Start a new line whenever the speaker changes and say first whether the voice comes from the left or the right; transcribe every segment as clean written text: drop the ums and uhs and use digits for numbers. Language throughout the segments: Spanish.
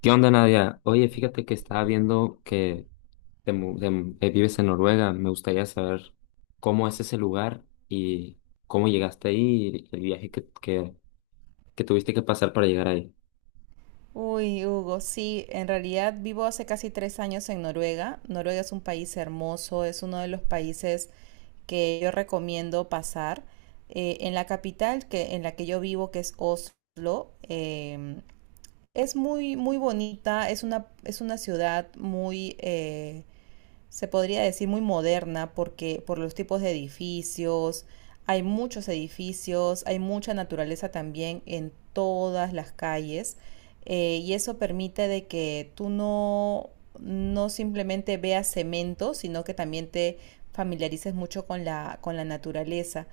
left: ¿Qué onda, Nadia? Oye, fíjate que estaba viendo que vives en Noruega. Me gustaría saber cómo es ese lugar y cómo llegaste ahí y el viaje que tuviste que pasar para llegar ahí.
right: Uy, Hugo, sí, en realidad vivo hace casi 3 años en Noruega. Noruega es un país hermoso, es uno de los países que yo recomiendo pasar. En la capital en la que yo vivo, que es Oslo, es muy bonita, es una ciudad muy, se podría decir muy moderna porque por los tipos de edificios, hay muchos edificios, hay mucha naturaleza también en todas las calles y eso permite de que tú no, no simplemente veas cemento, sino que también te familiarices mucho con con la naturaleza.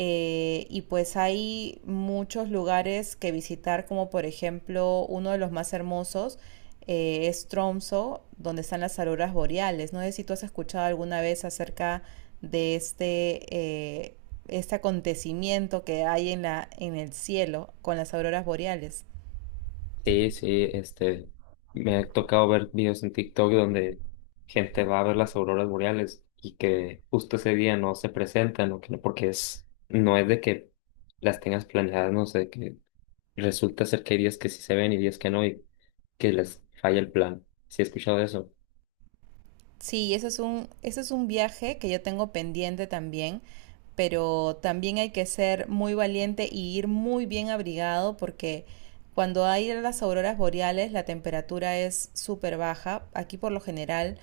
right: Y pues hay muchos lugares que visitar, como por ejemplo uno de los más hermosos, es Tromsø, donde están las auroras boreales. No sé si tú has escuchado alguna vez acerca de eh, este acontecimiento que hay en el cielo con las auroras boreales.
left: Sí, sí, me ha tocado ver videos en TikTok donde gente va a ver las auroras boreales y que justo ese día no se presentan o que no, porque es, no es de que las tengas planeadas, no sé, que resulta ser que hay días que sí se ven y días que no, que les falla el plan. Sí, he escuchado eso.
right: Sí, eso es un viaje que yo tengo pendiente también, pero también hay que ser muy valiente y ir muy bien abrigado porque cuando hay las auroras boreales la temperatura es súper baja. Aquí por lo general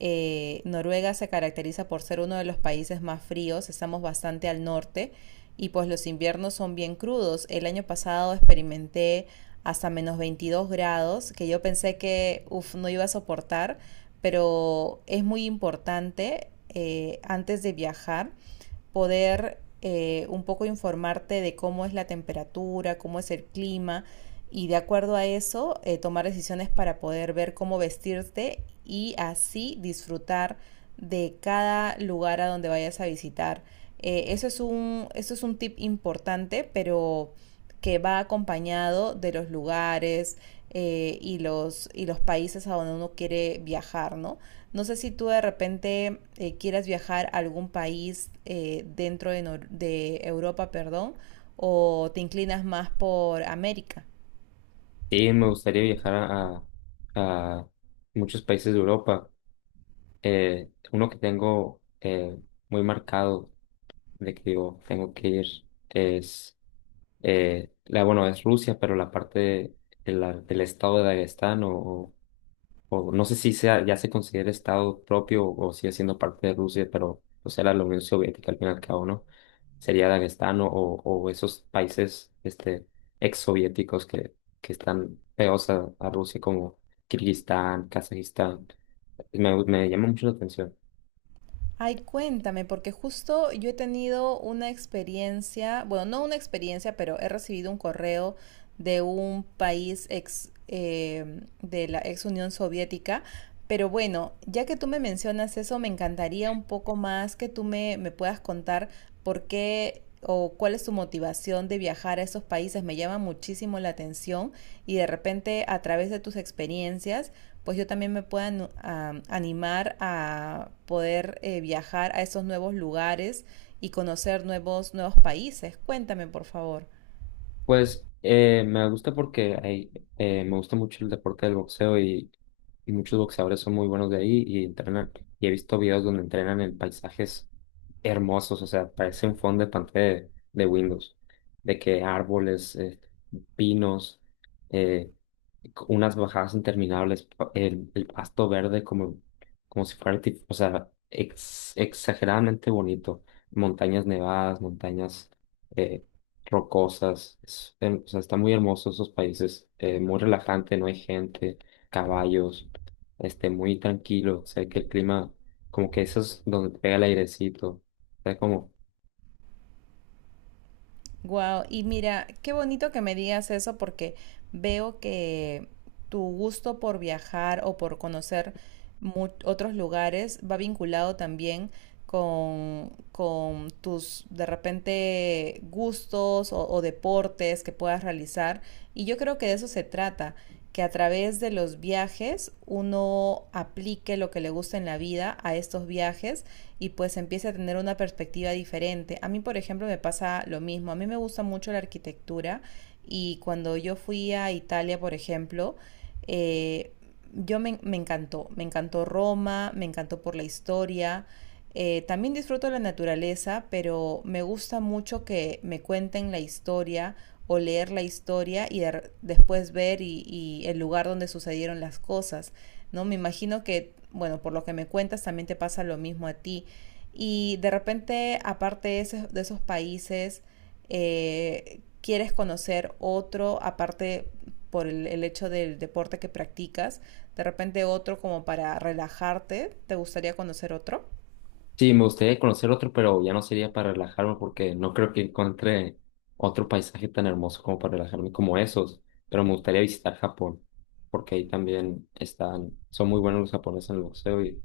right: Noruega se caracteriza por ser uno de los países más fríos, estamos bastante al norte y pues los inviernos son bien crudos. El año pasado experimenté hasta -22 grados, que yo pensé que uf, no iba a soportar, pero es muy importante antes de viajar poder un poco informarte de cómo es la temperatura, cómo es el clima y de acuerdo a eso tomar decisiones para poder ver cómo vestirte y así disfrutar de cada lugar a donde vayas a visitar. Eso es un tip importante, pero que va acompañado de los lugares y los países a donde uno quiere viajar, ¿no? No sé si tú de repente quieras viajar a algún país dentro de, Nor- de Europa, perdón, o te inclinas más por América.
left: Y me gustaría viajar a- muchos países de Europa. Uno que tengo muy marcado de que digo, tengo que ir es, bueno, es Rusia, pero la parte de la- del estado de Dagestán o no sé si sea, ya se considera Estado propio o sigue siendo parte de Rusia, pero pues era la Unión Soviética al fin y al cabo, ¿no? Sería Dagestán o esos países exsoviéticos que están pegados a Rusia como Kirguistán, Kazajistán. Me llama mucho la atención.
right: Ay, cuéntame, porque justo yo he tenido una experiencia, bueno, no una experiencia, pero he recibido un correo de un país de la ex Unión Soviética. Pero bueno, ya que tú me mencionas eso, me encantaría un poco más que tú me puedas contar por qué o cuál es tu motivación de viajar a esos países. Me llama muchísimo la atención y de repente a través de tus experiencias pues yo también me pueda animar a poder viajar a esos nuevos lugares y conocer nuevos países. Cuéntame, por favor.
left: Pues me gusta porque me gusta mucho el deporte del boxeo y muchos boxeadores son muy buenos de ahí y entrenan. Y he visto videos donde entrenan en paisajes hermosos, o sea, parece un fondo de pantalla de Windows, de que árboles, pinos, eh, unas bajadas interminables, el pasto verde como, como si fuera, o sea, exageradamente bonito, montañas nevadas, montañas eh, rocosas, o sea, está muy hermoso esos países, muy relajante, no hay gente, caballos, muy tranquilo, o sea, que el clima, como que eso es donde pega el airecito, o sea, como.
right: Wow, y mira, qué bonito que me digas eso porque veo que tu gusto por viajar o por conocer otros lugares va vinculado también con tus de repente gustos o deportes que puedas realizar. Y yo creo que de eso se trata, que a través de los viajes uno aplique lo que le gusta en la vida a estos viajes y pues empiece a tener una perspectiva diferente. A mí, por ejemplo, me pasa lo mismo. A mí me gusta mucho la arquitectura y cuando yo fui a Italia, por ejemplo, eh, me encantó Roma, me encantó por la historia. También disfruto la naturaleza, pero me gusta mucho que me cuenten la historia o leer la historia después ver el lugar donde sucedieron las cosas, ¿no? Me imagino que, bueno, por lo que me cuentas también te pasa lo mismo a ti, y de repente, esos de esos países, quieres conocer otro, aparte por el hecho del deporte que practicas, de repente otro como para relajarte, ¿te gustaría conocer otro?
left: Sí, me gustaría conocer otro, pero ya no sería para relajarme porque no creo que encuentre otro paisaje tan hermoso como para relajarme como esos. Pero me gustaría visitar Japón, porque ahí también están, son muy buenos los japoneses en el boxeo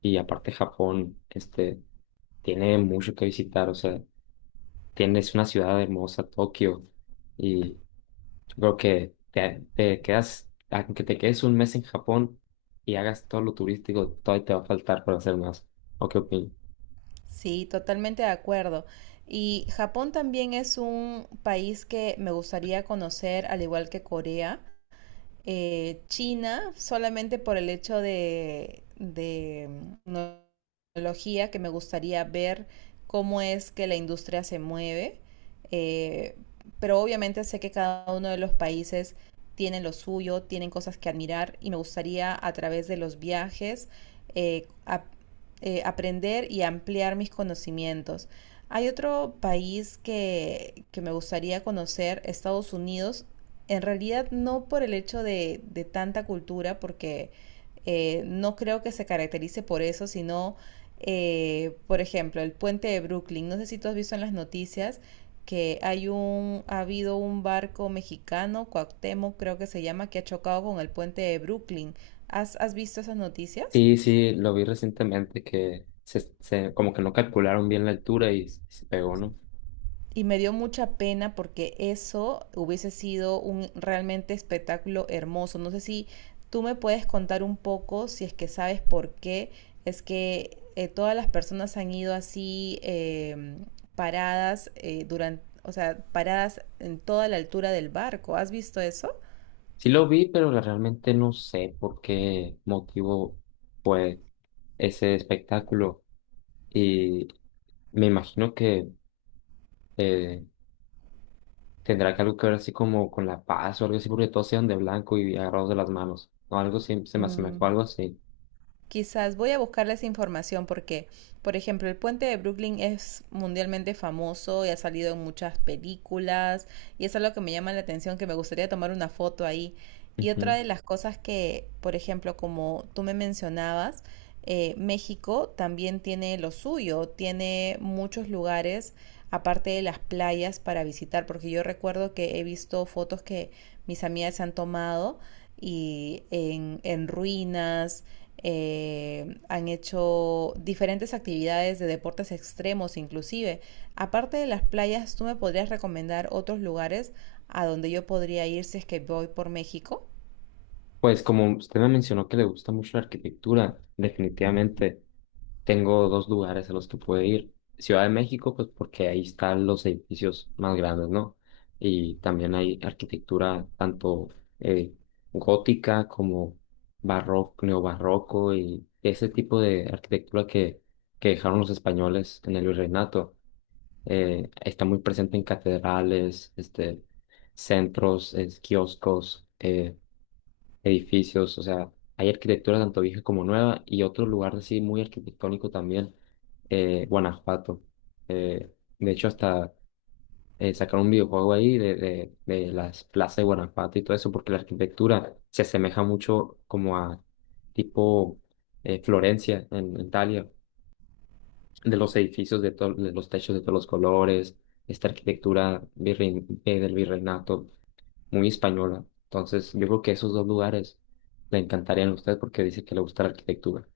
left: y aparte Japón, tiene mucho que visitar. O sea, tienes una ciudad hermosa, Tokio, y yo creo que te quedas, aunque te quedes un mes en Japón y hagas todo lo turístico, todavía te va a faltar para hacer más. ¿O qué opinas?
right: Sí, totalmente de acuerdo. Y Japón también es un país que me gustaría conocer, al igual que Corea. China solamente por el hecho mm, tecnología que me gustaría ver cómo es que la industria se mueve. eh, pero obviamente sé que cada uno de los países tienen lo suyo, tienen cosas que admirar y me gustaría a través de los viajes eh, ap- aprender y ampliar mis conocimientos. Hay otro país que me gustaría conocer, Estados Unidos, en realidad no por el hecho de tanta cultura, porque no creo que se caracterice por eso, sino, por ejemplo, el puente de Brooklyn. No sé si tú has visto en las noticias que hay un, ha habido un barco mexicano, Cuauhtémoc creo que se llama, que ha chocado con el puente de Brooklyn. Has visto esas noticias?
left: Sí, sí, lo vi recientemente que como que no calcularon bien la altura y se pegó, ¿no?
right: Y me dio mucha pena porque eso hubiese sido un realmente espectáculo hermoso. No sé si tú me puedes contar un poco, si es que sabes por qué es que todas las personas han ido así paradas o sea, paradas en toda la altura del barco. ¿Has visto eso?
left: Sí lo vi, pero realmente no sé por qué motivo fue ese espectáculo. Y me imagino que eh, tendrá que algo que ver así como con la paz o algo así, porque todos eran de blanco y agarrados de las manos. O algo así, se me asemejó a
right: Mm.
left: algo así.
right: Quizás voy a buscarles información porque, por ejemplo, el puente de Brooklyn es mundialmente famoso y ha salido en muchas películas y es algo que me llama la atención, que me gustaría tomar una foto ahí. Y otra
left: Ujú.
right: de las cosas que, por ejemplo, como tú me mencionabas, México también tiene lo suyo, tiene muchos lugares aparte de las playas para visitar, porque yo recuerdo que he visto fotos que mis amigas han tomado y en ruinas han hecho diferentes actividades de deportes extremos inclusive. Aparte de las playas, ¿tú me podrías recomendar otros lugares a donde yo podría ir si es que voy por México?
left: Pues como usted me mencionó que le gusta mucho la arquitectura, definitivamente. Tengo dos lugares a los que puedo ir. Ciudad de México, pues porque ahí están los edificios más grandes, ¿no? Y también hay arquitectura tanto eh, gótica como barroco, neobarroco y ese tipo de arquitectura que dejaron los españoles en el virreinato. Está muy presente en catedrales, centros, kioscos. Edificios, o sea, hay arquitectura tanto vieja como nueva y otro lugar así muy arquitectónico también, Guanajuato. De hecho, hasta sacaron un videojuego ahí de las plazas de Guanajuato y todo eso, porque la arquitectura se asemeja mucho como a tipo Florencia en Italia de los edificios, de los techos de todos los colores, esta arquitectura del virreinato, muy española. Entonces, yo creo que esos dos lugares le encantarían a usted porque dice que le gusta la arquitectura.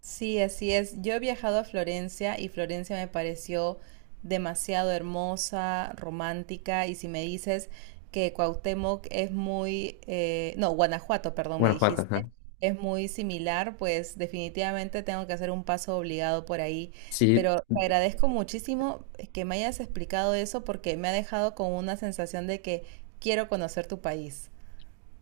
right: Sí, así es. Yo he viajado a Florencia y Florencia me pareció demasiado hermosa, romántica. Y si me dices que Cuauhtémoc es muy, no, Guanajuato, perdón, me
left: Guanajuato,
right: dijiste,
left: ajá.
right: es muy similar, pues definitivamente tengo que hacer un paso obligado por ahí.
left: Sí,
right: Pero te agradezco muchísimo que me hayas explicado eso porque me ha dejado con una sensación de que quiero conocer tu país.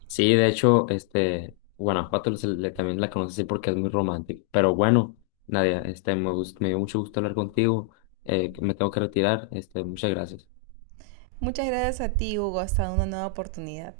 left: sí, de hecho, Guanajuato también la conoce así porque es muy romántico. Pero bueno, Nadia, me dio mucho gusto hablar contigo. Me tengo que retirar. Este, muchas gracias.
right: Muchas gracias a ti, Hugo. Hasta una nueva oportunidad.